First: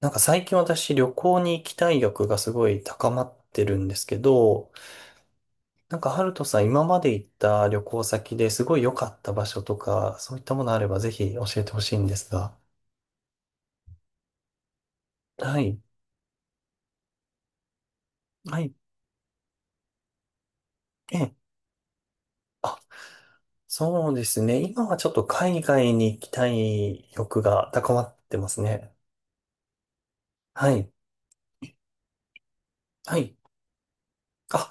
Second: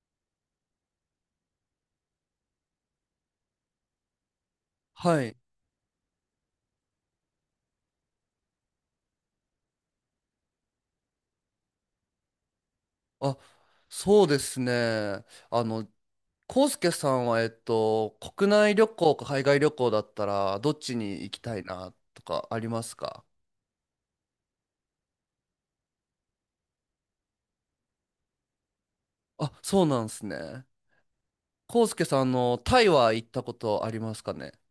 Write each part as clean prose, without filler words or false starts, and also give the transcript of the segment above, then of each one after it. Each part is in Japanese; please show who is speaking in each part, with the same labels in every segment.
Speaker 1: なんか最近私旅行に行きたい欲がすごい高まってるんですけど、
Speaker 2: はい。
Speaker 1: なんかハルトさん今まで行った旅行先ですごい良かった場所とか、そういったものあればぜひ教えてほしいんですが。
Speaker 2: あ、そうですね。
Speaker 1: は
Speaker 2: あ
Speaker 1: い。
Speaker 2: の、康介さんは、国
Speaker 1: はい。
Speaker 2: 内旅行か海外旅行だったら、どっち
Speaker 1: え
Speaker 2: に行
Speaker 1: え、
Speaker 2: きたいなとかありますか？
Speaker 1: そうですね。今はちょっと海外に行きたい欲が高まってますね。
Speaker 2: あ、そうなんですね。
Speaker 1: はい。
Speaker 2: 康介さん、タイは
Speaker 1: は
Speaker 2: 行っ
Speaker 1: い。
Speaker 2: たことありますかね？
Speaker 1: あ、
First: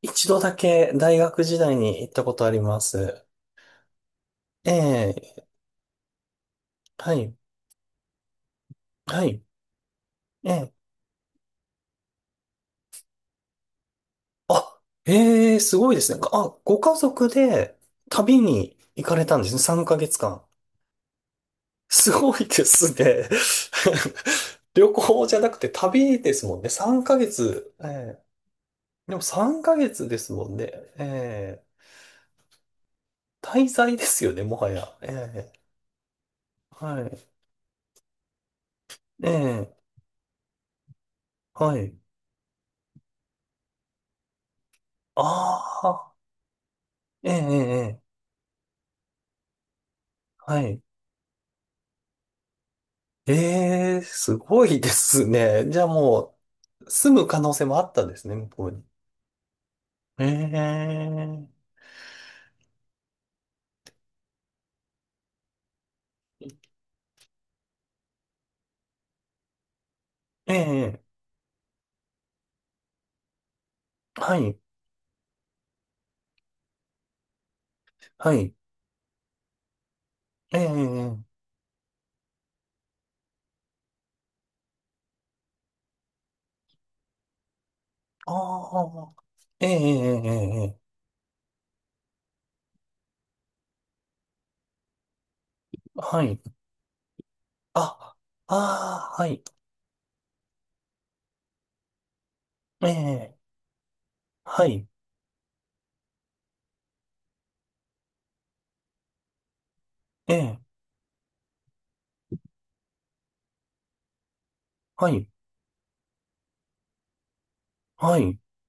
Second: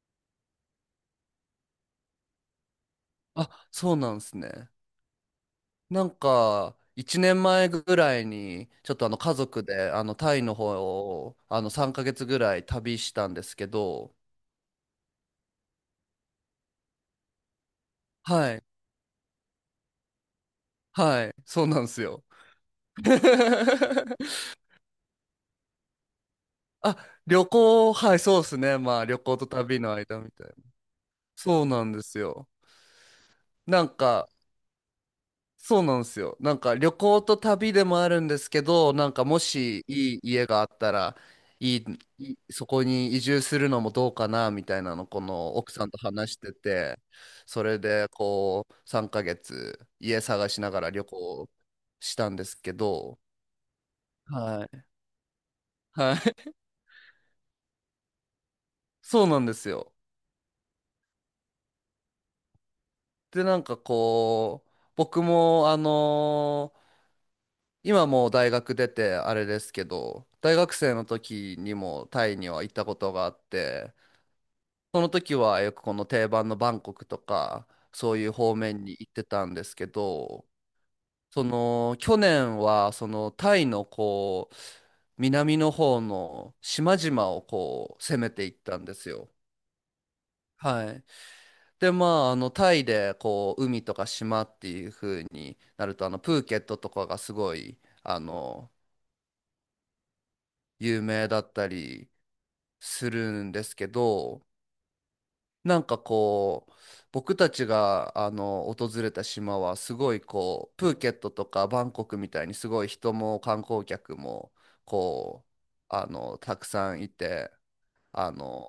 Speaker 1: 一度だけ大学時代に行ったことあります。
Speaker 2: あ、そうなんですね。
Speaker 1: ええ、
Speaker 2: なんか、
Speaker 1: は
Speaker 2: 1
Speaker 1: い。
Speaker 2: 年前ぐらいに、ちょっと
Speaker 1: は
Speaker 2: 家
Speaker 1: い。
Speaker 2: 族で、タイの方
Speaker 1: ええ
Speaker 2: を、3ヶ月ぐらい旅したんですけど、
Speaker 1: あ、ええ、すごいですね。あ、ご家族で旅
Speaker 2: はい、
Speaker 1: に行かれたんですね。3ヶ月間。
Speaker 2: はい、そうなんです
Speaker 1: す
Speaker 2: よ。
Speaker 1: ごいですね。旅行じゃなくて旅ですもんね。
Speaker 2: あ、
Speaker 1: 3ヶ
Speaker 2: 旅
Speaker 1: 月。
Speaker 2: 行、は
Speaker 1: え
Speaker 2: い、
Speaker 1: え。
Speaker 2: そうですね。まあ、
Speaker 1: で
Speaker 2: 旅
Speaker 1: も
Speaker 2: 行と
Speaker 1: 3
Speaker 2: 旅
Speaker 1: ヶ
Speaker 2: の
Speaker 1: 月で
Speaker 2: 間み
Speaker 1: す
Speaker 2: たい
Speaker 1: も
Speaker 2: な。
Speaker 1: んね。え
Speaker 2: そ
Speaker 1: え。
Speaker 2: うなんですよ。
Speaker 1: 滞
Speaker 2: なん
Speaker 1: 在です
Speaker 2: か、
Speaker 1: よね、もはや。ええ。
Speaker 2: そうなんですよ。なんか、旅
Speaker 1: は
Speaker 2: 行
Speaker 1: い。
Speaker 2: と旅でもあるんですけど、なんか、
Speaker 1: え
Speaker 2: も
Speaker 1: え。
Speaker 2: しいい家があったら、い
Speaker 1: は
Speaker 2: い、
Speaker 1: い。
Speaker 2: いいそこに移住するのもどうかな、みたいなの、こ
Speaker 1: あ
Speaker 2: の奥さんと
Speaker 1: あ。
Speaker 2: 話してて、
Speaker 1: ええ、ええ、
Speaker 2: それ
Speaker 1: ええ
Speaker 2: で、こう、3ヶ月、家探
Speaker 1: は
Speaker 2: しなが
Speaker 1: い。
Speaker 2: ら旅行したんですけど、
Speaker 1: ええ、す
Speaker 2: は
Speaker 1: ごい
Speaker 2: い。
Speaker 1: ですね。じゃあ
Speaker 2: はい。
Speaker 1: も う、住む可能性もあったんですね、向こうに。
Speaker 2: そうなんですよ。
Speaker 1: ええ、
Speaker 2: で、なんかこう、僕も、今もう大学出てあれですけど、
Speaker 1: え
Speaker 2: 大学生
Speaker 1: え、
Speaker 2: の時にもタイには行ったことがあって、
Speaker 1: はい、
Speaker 2: その時はよくこの定番のバンコクとか、そうい
Speaker 1: は
Speaker 2: う
Speaker 1: い、
Speaker 2: 方面に行ってたんですけど、
Speaker 1: ええ、
Speaker 2: その去年はそのタイのこう、南の方の島々をこう攻め
Speaker 1: あ
Speaker 2: ていったんです
Speaker 1: あ、
Speaker 2: よ。
Speaker 1: ええ、ええ、ええ
Speaker 2: はい。で、まあ、タイで、こう、海とか島っていう風になると、
Speaker 1: はい、
Speaker 2: プーケットとかがすごい、
Speaker 1: あ、
Speaker 2: あの、
Speaker 1: ああ、はい、
Speaker 2: 有名だったり、
Speaker 1: え
Speaker 2: する
Speaker 1: え、
Speaker 2: んですけど、
Speaker 1: はい、
Speaker 2: なんかこう、僕たちが訪れた島はすごい
Speaker 1: ええ、
Speaker 2: こう、プーケットとかバンコクみたいにすごい人も観光客も
Speaker 1: はい、
Speaker 2: こう、たくさんいて、
Speaker 1: は
Speaker 2: あ
Speaker 1: い、
Speaker 2: の、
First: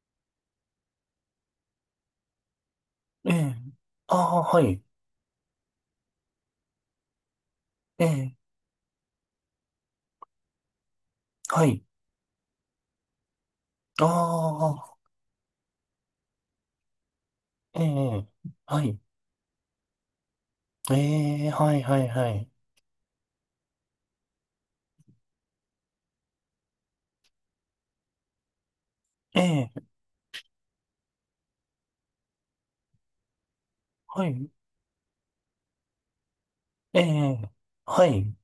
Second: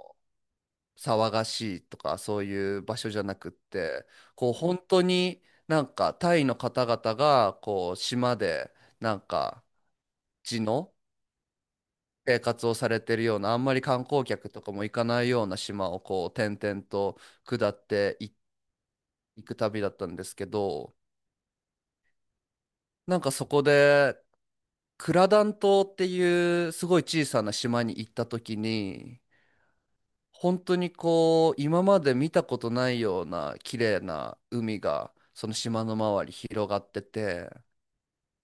Speaker 2: 騒がしいとかそういう場所じゃ
Speaker 1: え
Speaker 2: なくっ
Speaker 1: え、
Speaker 2: て、
Speaker 1: ああ、
Speaker 2: こう
Speaker 1: は
Speaker 2: 本
Speaker 1: い、
Speaker 2: 当になんかタイの方々がこう
Speaker 1: ええ、
Speaker 2: 島でなんか地の
Speaker 1: はい、
Speaker 2: 生活をされてるような、あんまり観
Speaker 1: あ
Speaker 2: 光客とかも行
Speaker 1: あ、
Speaker 2: かないような島をこう転々と下
Speaker 1: え
Speaker 2: って
Speaker 1: え、
Speaker 2: い
Speaker 1: はい、
Speaker 2: 行く旅だったんですけど、
Speaker 1: ええ、はい、はい、はい、
Speaker 2: なんかそこでクラダン島っていうすごい小さな島に行った時に、
Speaker 1: ええ、
Speaker 2: 本当にこう今まで見たことないような綺麗
Speaker 1: は
Speaker 2: な
Speaker 1: い、
Speaker 2: 海がその島の周り広がっ
Speaker 1: え
Speaker 2: てて、
Speaker 1: え、はい、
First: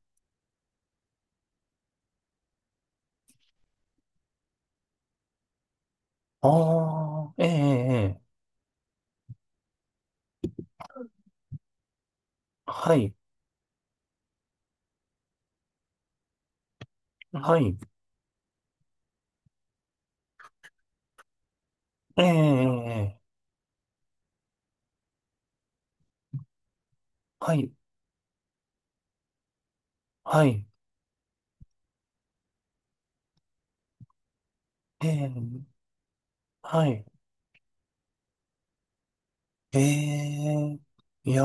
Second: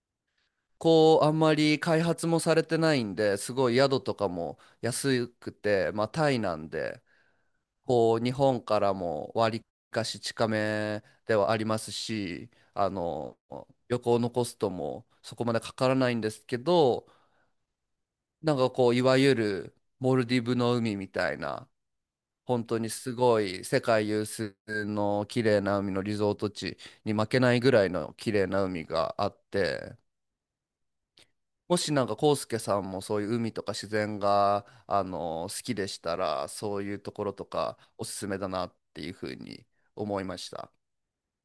Speaker 2: こうあんまり開発もされてないんですごい宿とかも安くて、まあタイなんで。
Speaker 1: ああ、え
Speaker 2: こ
Speaker 1: え、
Speaker 2: う日本からも割かし近めではありますし、
Speaker 1: はい、
Speaker 2: 旅行のコストもそこまでかからないんですけど、
Speaker 1: はい、
Speaker 2: なんかこういわゆるモルディブの海みたいな、
Speaker 1: え
Speaker 2: 本当にす
Speaker 1: え、
Speaker 2: ごい世界有数の綺麗な海のリゾート地に負けな
Speaker 1: は
Speaker 2: い
Speaker 1: い、
Speaker 2: ぐらいの綺麗な海があって、
Speaker 1: はい、
Speaker 2: もしなんかコウスケさんもそういう海とか自然が
Speaker 1: ええ、
Speaker 2: 好きでしたら、そう
Speaker 1: は
Speaker 2: いう
Speaker 1: い。
Speaker 2: ところとかおすすめだなっていうふうに
Speaker 1: え
Speaker 2: 思いました。
Speaker 1: え、いや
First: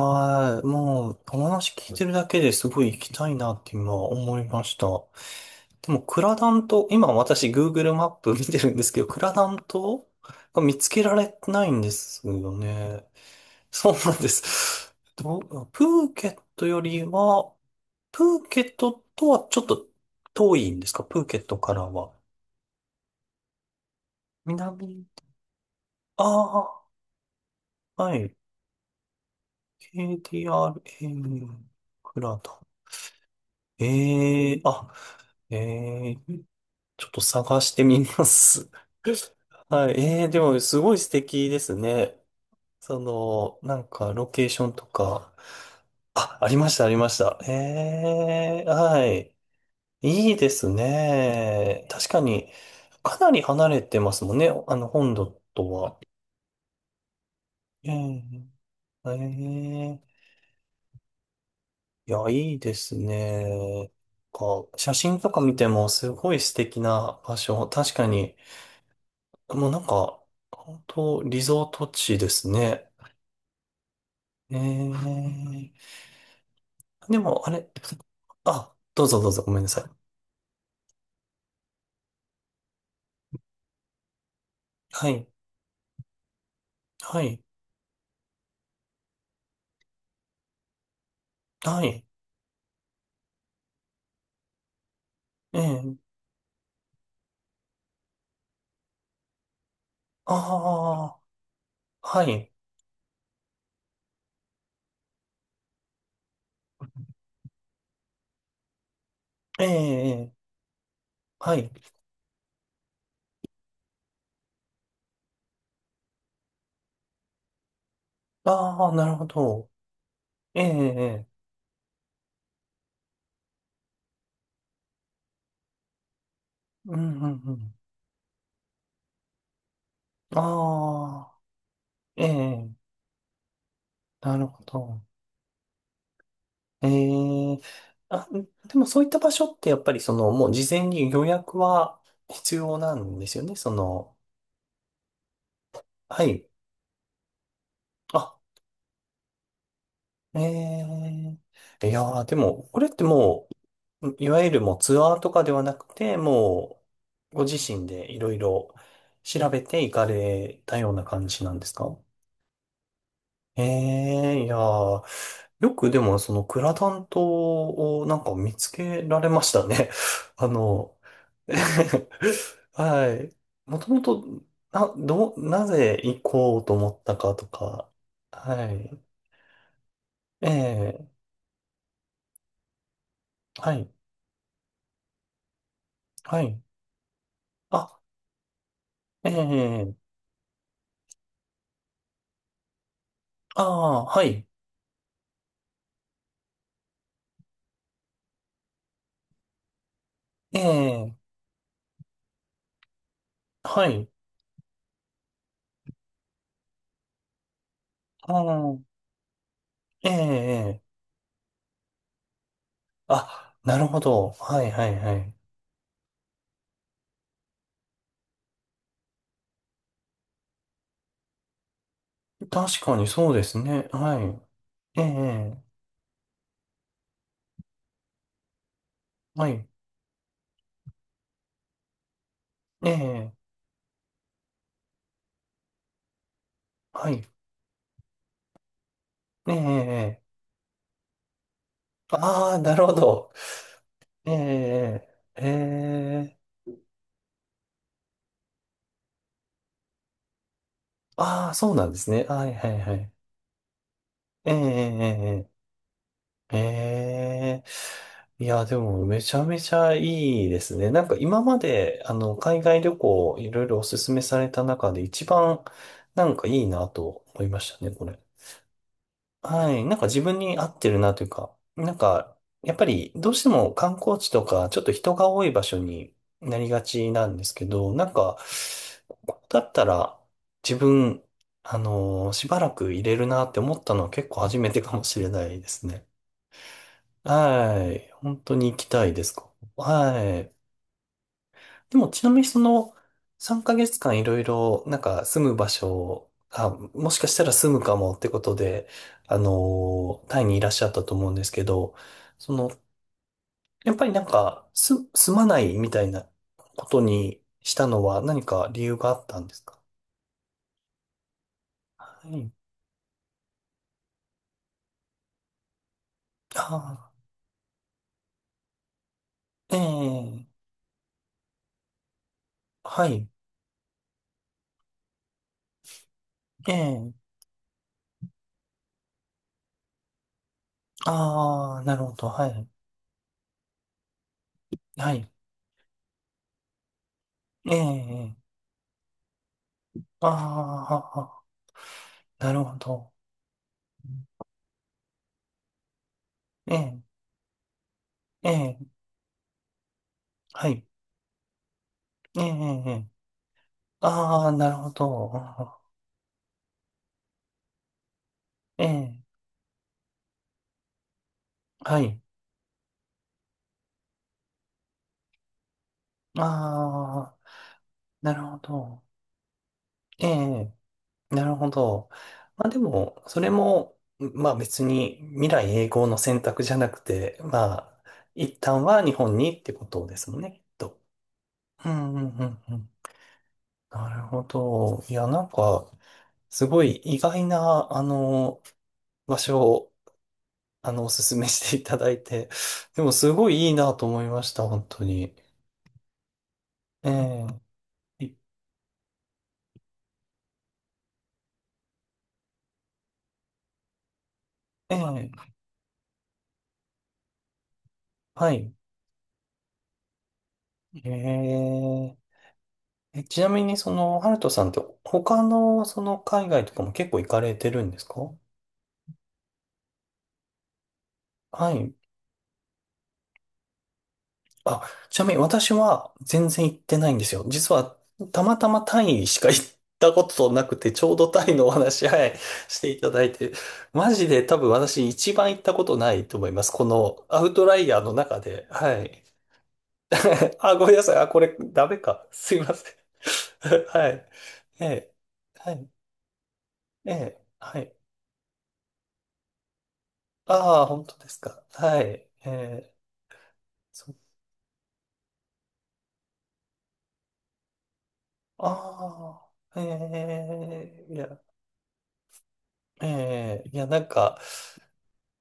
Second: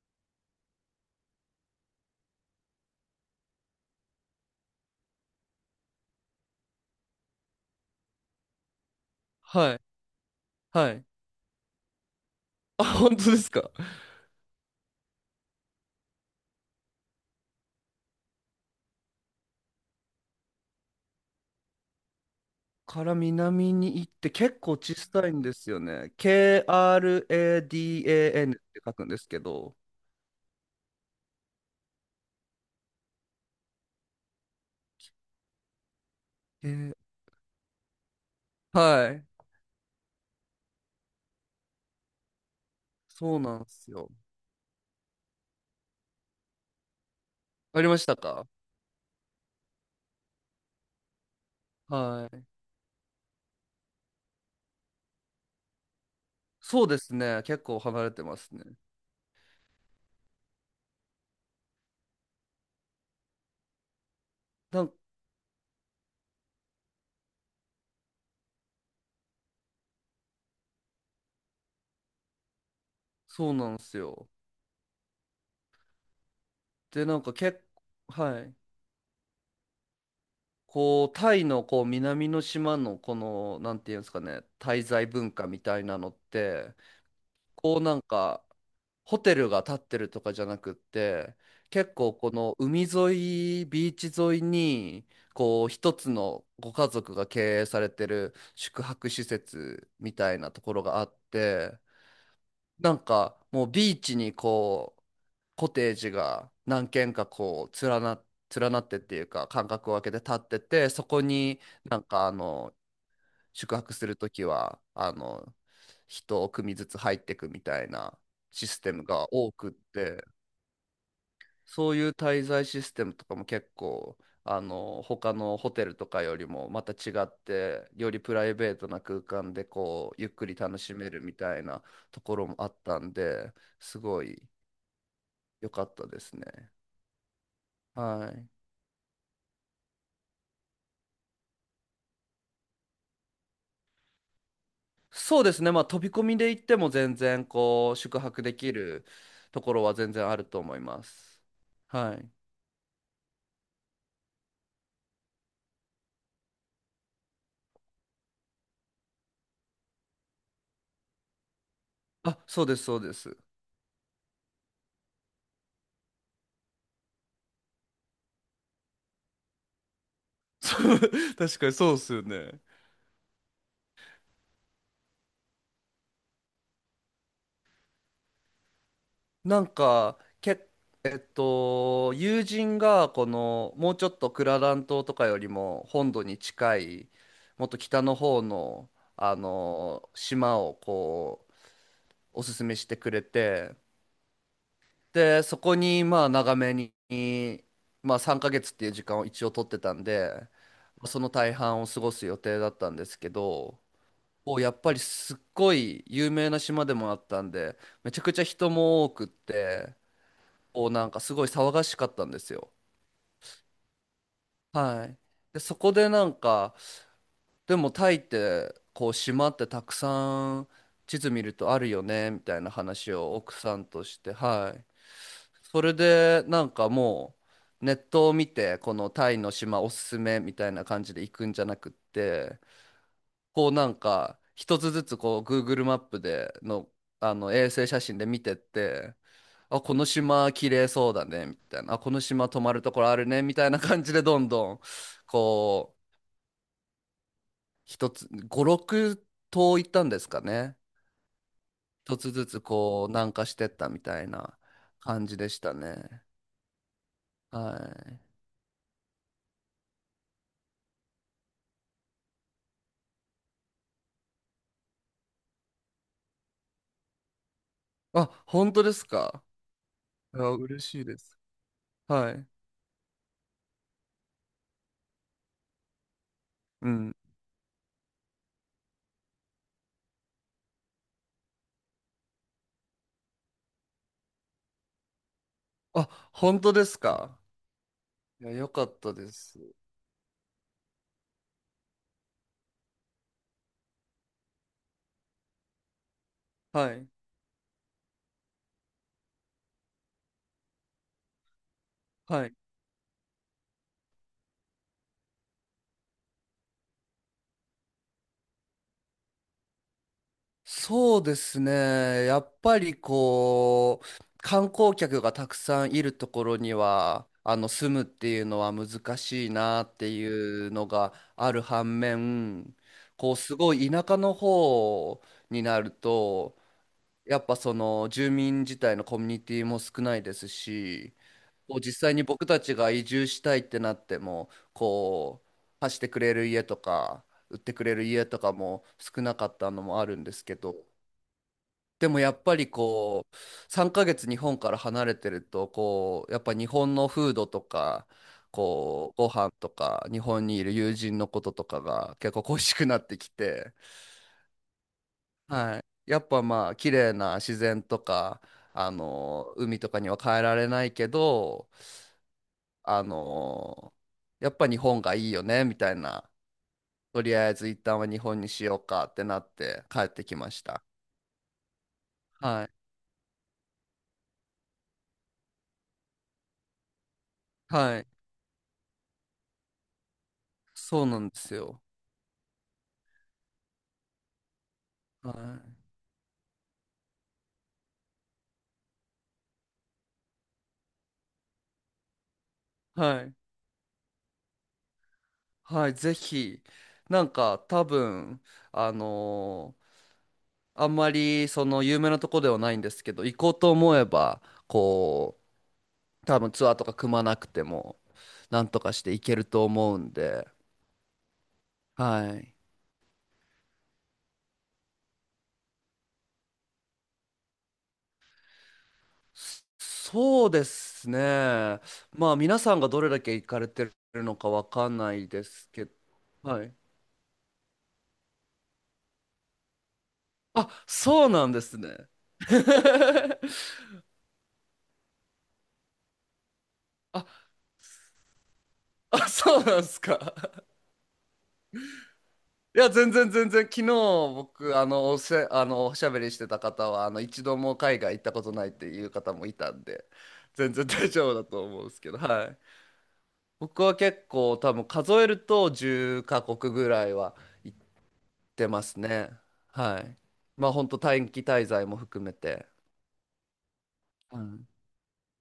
Speaker 1: ー、もう、お話聞いてるだけですごい行きたいなって今思いました。でも、クラダン島、今私 Google マップ 見てるんですけど、クラダン
Speaker 2: はい、
Speaker 1: 島が見つ
Speaker 2: は
Speaker 1: け
Speaker 2: い。
Speaker 1: られてないんですよ
Speaker 2: あ、
Speaker 1: ね。
Speaker 2: 本当ですか。
Speaker 1: そうなんです。どうプーケットよりは、プーケットとはちょっと遠いんですかプーケットからは。
Speaker 2: から南に行って結構小
Speaker 1: 南、
Speaker 2: さいんですよね。
Speaker 1: ああ、はい。
Speaker 2: KRADAN って書くんですけど。
Speaker 1: KDRA クラド。ええあ、ええ
Speaker 2: えー
Speaker 1: ちょっと探してみます。
Speaker 2: はい。
Speaker 1: はい。ええでも、すごい素敵ですね。そ
Speaker 2: そう
Speaker 1: の、
Speaker 2: なんで
Speaker 1: なん
Speaker 2: すよ。
Speaker 1: か、ロケーションとか。あ、ありました、ありました。
Speaker 2: ありましたか？
Speaker 1: ええはい。いいですね。確か
Speaker 2: はい。
Speaker 1: に、かなり離れてますもんね。あの、本土とは。
Speaker 2: そうですね。結構
Speaker 1: え
Speaker 2: 離れてますね。
Speaker 1: えええいや、いいですね。か、
Speaker 2: な
Speaker 1: 写
Speaker 2: ん
Speaker 1: 真とか見てもすごい素敵な場所。確かに、もうなんか、本当リゾート地ですね。
Speaker 2: そうなんですよ。
Speaker 1: えー、
Speaker 2: で、な
Speaker 1: で
Speaker 2: んか
Speaker 1: も、あ
Speaker 2: 結
Speaker 1: れ、
Speaker 2: 構、はい。
Speaker 1: あ、どうぞどうぞ、ごめんなさい。
Speaker 2: こう、タイのこう南の島のこの、なんていうんですかね、滞在
Speaker 1: はい、
Speaker 2: 文化みたいなのって、
Speaker 1: はい、
Speaker 2: こうなんかホテルが建ってるとかじゃなくって、
Speaker 1: は
Speaker 2: 結
Speaker 1: い、
Speaker 2: 構この海沿いビーチ沿いに
Speaker 1: え
Speaker 2: こう一つ
Speaker 1: え
Speaker 2: のご家族が経営されてる宿泊施設みたいなところがあ
Speaker 1: あ
Speaker 2: って、
Speaker 1: あー、はい、
Speaker 2: なんかもうビーチにこうコテージが何軒かこう連なってっていうか間隔を空けて
Speaker 1: ええ
Speaker 2: 建っててそこ
Speaker 1: は
Speaker 2: に、
Speaker 1: い、
Speaker 2: なんか宿泊するときは、人を組ずつ入っていくみたいなシス
Speaker 1: あ
Speaker 2: テ
Speaker 1: あ、
Speaker 2: ム
Speaker 1: なるほ
Speaker 2: が多く
Speaker 1: ど、
Speaker 2: って、
Speaker 1: ええええ
Speaker 2: そういう滞在システムとかも結構、他のホテルとかよりもまた
Speaker 1: うん、う
Speaker 2: 違っ
Speaker 1: ん、うん、
Speaker 2: て、よりプライベートな空間でこう、ゆっくり楽しめるみたいなと
Speaker 1: ああ、え
Speaker 2: ころもあっ
Speaker 1: え
Speaker 2: たんで、すご
Speaker 1: な
Speaker 2: い
Speaker 1: るほど、
Speaker 2: 良かったですね。
Speaker 1: ええ
Speaker 2: は
Speaker 1: あ、
Speaker 2: い。
Speaker 1: でもそういった場所ってやっぱりそのもう事前に予約は必要なんですよね。その、
Speaker 2: そうですね。まあ、飛び込
Speaker 1: は
Speaker 2: み
Speaker 1: い。
Speaker 2: で行っても全然こう、宿
Speaker 1: あ、
Speaker 2: 泊できるところは全然あると思いま
Speaker 1: え
Speaker 2: す。
Speaker 1: えいや
Speaker 2: は
Speaker 1: ー、で
Speaker 2: い。
Speaker 1: もこれってもう、いわゆるもうツアーとかではなくて、もうご自身でいろいろ調べて行かれたような感じなんですか
Speaker 2: あ、そうです、そうです。
Speaker 1: ええいやー、よくでもそのクラダン島をなんか見つけられましたね。あ
Speaker 2: そ
Speaker 1: の、
Speaker 2: う 確かにそうっすよね。
Speaker 1: はい。もともと、な、どう、なぜ行こうと思ったかとか。はい。
Speaker 2: なんか、
Speaker 1: ええ、
Speaker 2: 友人が、こ
Speaker 1: は
Speaker 2: の、
Speaker 1: い。
Speaker 2: もうちょっとクララン島とかよりも本土に
Speaker 1: はい。
Speaker 2: 近い、もっと
Speaker 1: あ、
Speaker 2: 北の方の、
Speaker 1: ええ、
Speaker 2: 島をこう、おすすめしてくれ
Speaker 1: あ
Speaker 2: て、
Speaker 1: あ、はい。
Speaker 2: で、そこに、まあ、長めに、まあ、3ヶ月っていう時間を一応取ってたんで、
Speaker 1: ええ、
Speaker 2: その大半を過ごす予定だったんですけど、
Speaker 1: はい。
Speaker 2: やっぱりすっごい有名な島でもあったんで、めちゃく
Speaker 1: あ
Speaker 2: ちゃ人
Speaker 1: あ、
Speaker 2: も多くって、
Speaker 1: ええ、
Speaker 2: なんかすごい騒がしかったんですよ。
Speaker 1: あ、なるほど。はい、はい、
Speaker 2: は
Speaker 1: は
Speaker 2: い、
Speaker 1: い。
Speaker 2: でそこでなんか、でもタイってこう島ってたくさん地図見るとあるよねみたいな
Speaker 1: 確かに
Speaker 2: 話
Speaker 1: そう
Speaker 2: を
Speaker 1: で
Speaker 2: 奥
Speaker 1: す
Speaker 2: さん
Speaker 1: ね。
Speaker 2: とし
Speaker 1: は
Speaker 2: て、はい、
Speaker 1: い。ええ、
Speaker 2: それでなんかもうネットを見てこのタイ
Speaker 1: は
Speaker 2: の
Speaker 1: い。
Speaker 2: 島おすすめみたいな感じで行くんじゃなくって。
Speaker 1: ええ、
Speaker 2: こうなんか一つずつこう Google マップでの、
Speaker 1: はい。
Speaker 2: あの衛星写真で見てって、
Speaker 1: え
Speaker 2: あこの
Speaker 1: え、
Speaker 2: 島綺麗そうだねみたいな、あこの島
Speaker 1: ああ、
Speaker 2: 泊ま
Speaker 1: な
Speaker 2: る
Speaker 1: るほ
Speaker 2: ところある
Speaker 1: ど。
Speaker 2: ねみたいな感じで
Speaker 1: え
Speaker 2: どんどん
Speaker 1: え、え
Speaker 2: こう
Speaker 1: え、
Speaker 2: 一つ五六島行ったんですかね、
Speaker 1: ああ、そうなんです
Speaker 2: 一
Speaker 1: ね。
Speaker 2: つ
Speaker 1: は
Speaker 2: ず
Speaker 1: い
Speaker 2: つ
Speaker 1: はいは
Speaker 2: こう
Speaker 1: い。
Speaker 2: 南下してったみたい
Speaker 1: え
Speaker 2: な感じで
Speaker 1: え
Speaker 2: し
Speaker 1: え
Speaker 2: たね。
Speaker 1: えええ。ええ
Speaker 2: はい。
Speaker 1: いや、でもめちゃめちゃいいですね。なんか今まで、あの、海外旅行いろいろおすすめされた中で一番なんかいいなと思いましたね、これ。
Speaker 2: あ、本当ですか？
Speaker 1: はい。なんか自
Speaker 2: い
Speaker 1: 分
Speaker 2: や、
Speaker 1: に合っ
Speaker 2: 嬉
Speaker 1: てる
Speaker 2: しい
Speaker 1: な
Speaker 2: で
Speaker 1: という
Speaker 2: す。
Speaker 1: か、なん
Speaker 2: は
Speaker 1: か、
Speaker 2: い。
Speaker 1: やっぱりどうしても観光地とか、ちょっと人が多い場所になりが
Speaker 2: う
Speaker 1: ち
Speaker 2: ん。
Speaker 1: なんですけど、なんか、ここだったら自分、しばらく入れるなって思ったのは結構初めてかもしれないですね。
Speaker 2: あ、本当ですか？
Speaker 1: はい。本
Speaker 2: いや、
Speaker 1: 当
Speaker 2: よ
Speaker 1: に行き
Speaker 2: かっ
Speaker 1: た
Speaker 2: た
Speaker 1: いで
Speaker 2: で
Speaker 1: すか
Speaker 2: す。
Speaker 1: はい。でもちなみにその3ヶ月間いろいろなんか住む場所が
Speaker 2: はい。
Speaker 1: もしかしたら住むかもってことで、タイにいらっしゃったと思うんですけど、
Speaker 2: は
Speaker 1: そ
Speaker 2: い、
Speaker 1: の、やっぱりなんかす住まないみたいなことにしたのは何か理由があったんですか
Speaker 2: そうですね。
Speaker 1: は
Speaker 2: や
Speaker 1: い。
Speaker 2: っぱりこう、観光客がたくさんいるところに
Speaker 1: あ
Speaker 2: は、住むっていうのは難しい
Speaker 1: あ、え
Speaker 2: なってい
Speaker 1: え、
Speaker 2: うのがある反面、
Speaker 1: はい。
Speaker 2: こう、すごい田舎の方になると、
Speaker 1: ええ、
Speaker 2: やっぱその住民自体のコミュニティも少ないですし、
Speaker 1: あ
Speaker 2: こう
Speaker 1: あ、な
Speaker 2: 実
Speaker 1: るほ
Speaker 2: 際に
Speaker 1: ど。
Speaker 2: 僕
Speaker 1: は
Speaker 2: た
Speaker 1: い。
Speaker 2: ちが移住したいってなっても、
Speaker 1: はい。
Speaker 2: こう、貸してくれる家とか、売って
Speaker 1: え
Speaker 2: くれる家
Speaker 1: え、
Speaker 2: とかも少なかったのもあるんですけど、
Speaker 1: ああ、
Speaker 2: でもやっ
Speaker 1: な
Speaker 2: ぱ
Speaker 1: る
Speaker 2: り
Speaker 1: ほど。
Speaker 2: こう3ヶ月日本から離れてるとこうやっぱ日
Speaker 1: え
Speaker 2: 本
Speaker 1: え、
Speaker 2: のフードとか、
Speaker 1: ええ、
Speaker 2: こうご飯とか日本にい
Speaker 1: は
Speaker 2: る
Speaker 1: い。
Speaker 2: 友人のこととかが結
Speaker 1: え
Speaker 2: 構
Speaker 1: え、
Speaker 2: 恋しくな
Speaker 1: え
Speaker 2: って
Speaker 1: え
Speaker 2: きて、
Speaker 1: ああ、なるほど。
Speaker 2: はい、やっぱまあ綺麗な自然とか
Speaker 1: うんえ
Speaker 2: あ
Speaker 1: え、
Speaker 2: の海とかには帰られないけど、
Speaker 1: はい。
Speaker 2: あのやっぱ日本がいいよねみたいな、
Speaker 1: あ
Speaker 2: とり
Speaker 1: あ、
Speaker 2: あえず一旦は日
Speaker 1: な
Speaker 2: 本
Speaker 1: る
Speaker 2: に
Speaker 1: ほ
Speaker 2: しよう
Speaker 1: ど。
Speaker 2: かってなって帰って
Speaker 1: え
Speaker 2: きまし
Speaker 1: え、
Speaker 2: た。
Speaker 1: なるほど。
Speaker 2: は
Speaker 1: まあ
Speaker 2: い、
Speaker 1: でも、それも、まあ別に未来永劫の選択じゃなくて、ま
Speaker 2: は
Speaker 1: あ、
Speaker 2: い、
Speaker 1: 一旦は日本にってことですもんね、きっと。
Speaker 2: そうなんですよ。
Speaker 1: うんうんうんうん。なるほど。いや、
Speaker 2: は
Speaker 1: なんか、すごい意外な、あの、場所を、あの、おすすめしていただいて、
Speaker 2: い
Speaker 1: でも
Speaker 2: は
Speaker 1: す
Speaker 2: い
Speaker 1: ごいいいなと思いました、本当に。
Speaker 2: はい、ぜひ、なんか
Speaker 1: ええ
Speaker 2: 多分、あのーあんまりその有名なとこではないんですけど、行こうと思えば、
Speaker 1: え
Speaker 2: こ
Speaker 1: え
Speaker 2: う、多分ツアーとか組まなくても、
Speaker 1: は
Speaker 2: なん
Speaker 1: い。
Speaker 2: とかして行けると思うんで、
Speaker 1: え
Speaker 2: はい。
Speaker 1: ー、え、ちなみに、その、ハルトさんって、他の、その、海外とかも結構行かれてるんですか
Speaker 2: そうですね。
Speaker 1: はい。
Speaker 2: まあ皆さんがどれだけ行かれてるのかわ
Speaker 1: あ、
Speaker 2: かんな
Speaker 1: ちな
Speaker 2: い
Speaker 1: みに、
Speaker 2: です
Speaker 1: 私
Speaker 2: けど、
Speaker 1: は全
Speaker 2: は
Speaker 1: 然行
Speaker 2: い。
Speaker 1: ってないんですよ。実は、たまたまタイしか行ったことな
Speaker 2: あ、
Speaker 1: くて、ちょう
Speaker 2: そ
Speaker 1: ど
Speaker 2: う
Speaker 1: タ
Speaker 2: なん
Speaker 1: イ
Speaker 2: で
Speaker 1: のお
Speaker 2: す
Speaker 1: 話、
Speaker 2: ね。
Speaker 1: はい、していただい て、マジで多分私一番行ったことないと思います。この、ア
Speaker 2: あ、
Speaker 1: ウトライヤーの中で。はい。
Speaker 2: あ、そうなんですか。
Speaker 1: あ、ごめんなさい。あ、これ、ダメか。すいま
Speaker 2: い
Speaker 1: せ
Speaker 2: や、
Speaker 1: ん。
Speaker 2: 全然全然、昨日
Speaker 1: はい。
Speaker 2: 僕、
Speaker 1: え
Speaker 2: あの、
Speaker 1: え、
Speaker 2: おせ、あ
Speaker 1: は
Speaker 2: の、
Speaker 1: い。
Speaker 2: おしゃべりしてた方は、
Speaker 1: ええ、
Speaker 2: 一度も
Speaker 1: はい。
Speaker 2: 海外行ったことないっていう方もいたんで、全
Speaker 1: あ
Speaker 2: 然
Speaker 1: あ、本
Speaker 2: 大
Speaker 1: 当で
Speaker 2: 丈夫
Speaker 1: す
Speaker 2: だと
Speaker 1: か。
Speaker 2: 思うんで
Speaker 1: は
Speaker 2: す
Speaker 1: い。
Speaker 2: けど、は
Speaker 1: え
Speaker 2: い。
Speaker 1: え、
Speaker 2: 僕は
Speaker 1: そう。
Speaker 2: 結構多分数えると10カ国ぐらいは行ってますね。
Speaker 1: ああ、
Speaker 2: はい。
Speaker 1: え
Speaker 2: まあ、本当
Speaker 1: え、い
Speaker 2: 短
Speaker 1: や、
Speaker 2: 期滞在も含めて。
Speaker 1: ええ、いや、なん
Speaker 2: う
Speaker 1: か、
Speaker 2: ん。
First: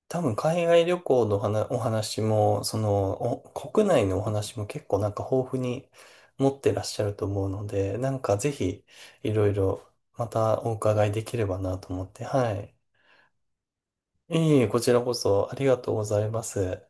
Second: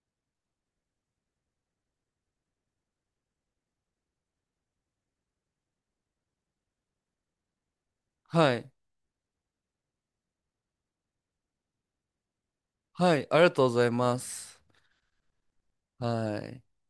Speaker 1: 多分海外旅行の話お話も、その、お国内のお話も結構なんか豊富に持ってらっしゃると思うので、なんかぜ
Speaker 2: はい。
Speaker 1: ひ、いろいろまたお伺いできればなと思って、はい。
Speaker 2: はい。ありがとうございま
Speaker 1: いえい
Speaker 2: す。
Speaker 1: え、こちらこそありがとうござい
Speaker 2: は
Speaker 1: ま
Speaker 2: い。
Speaker 1: す。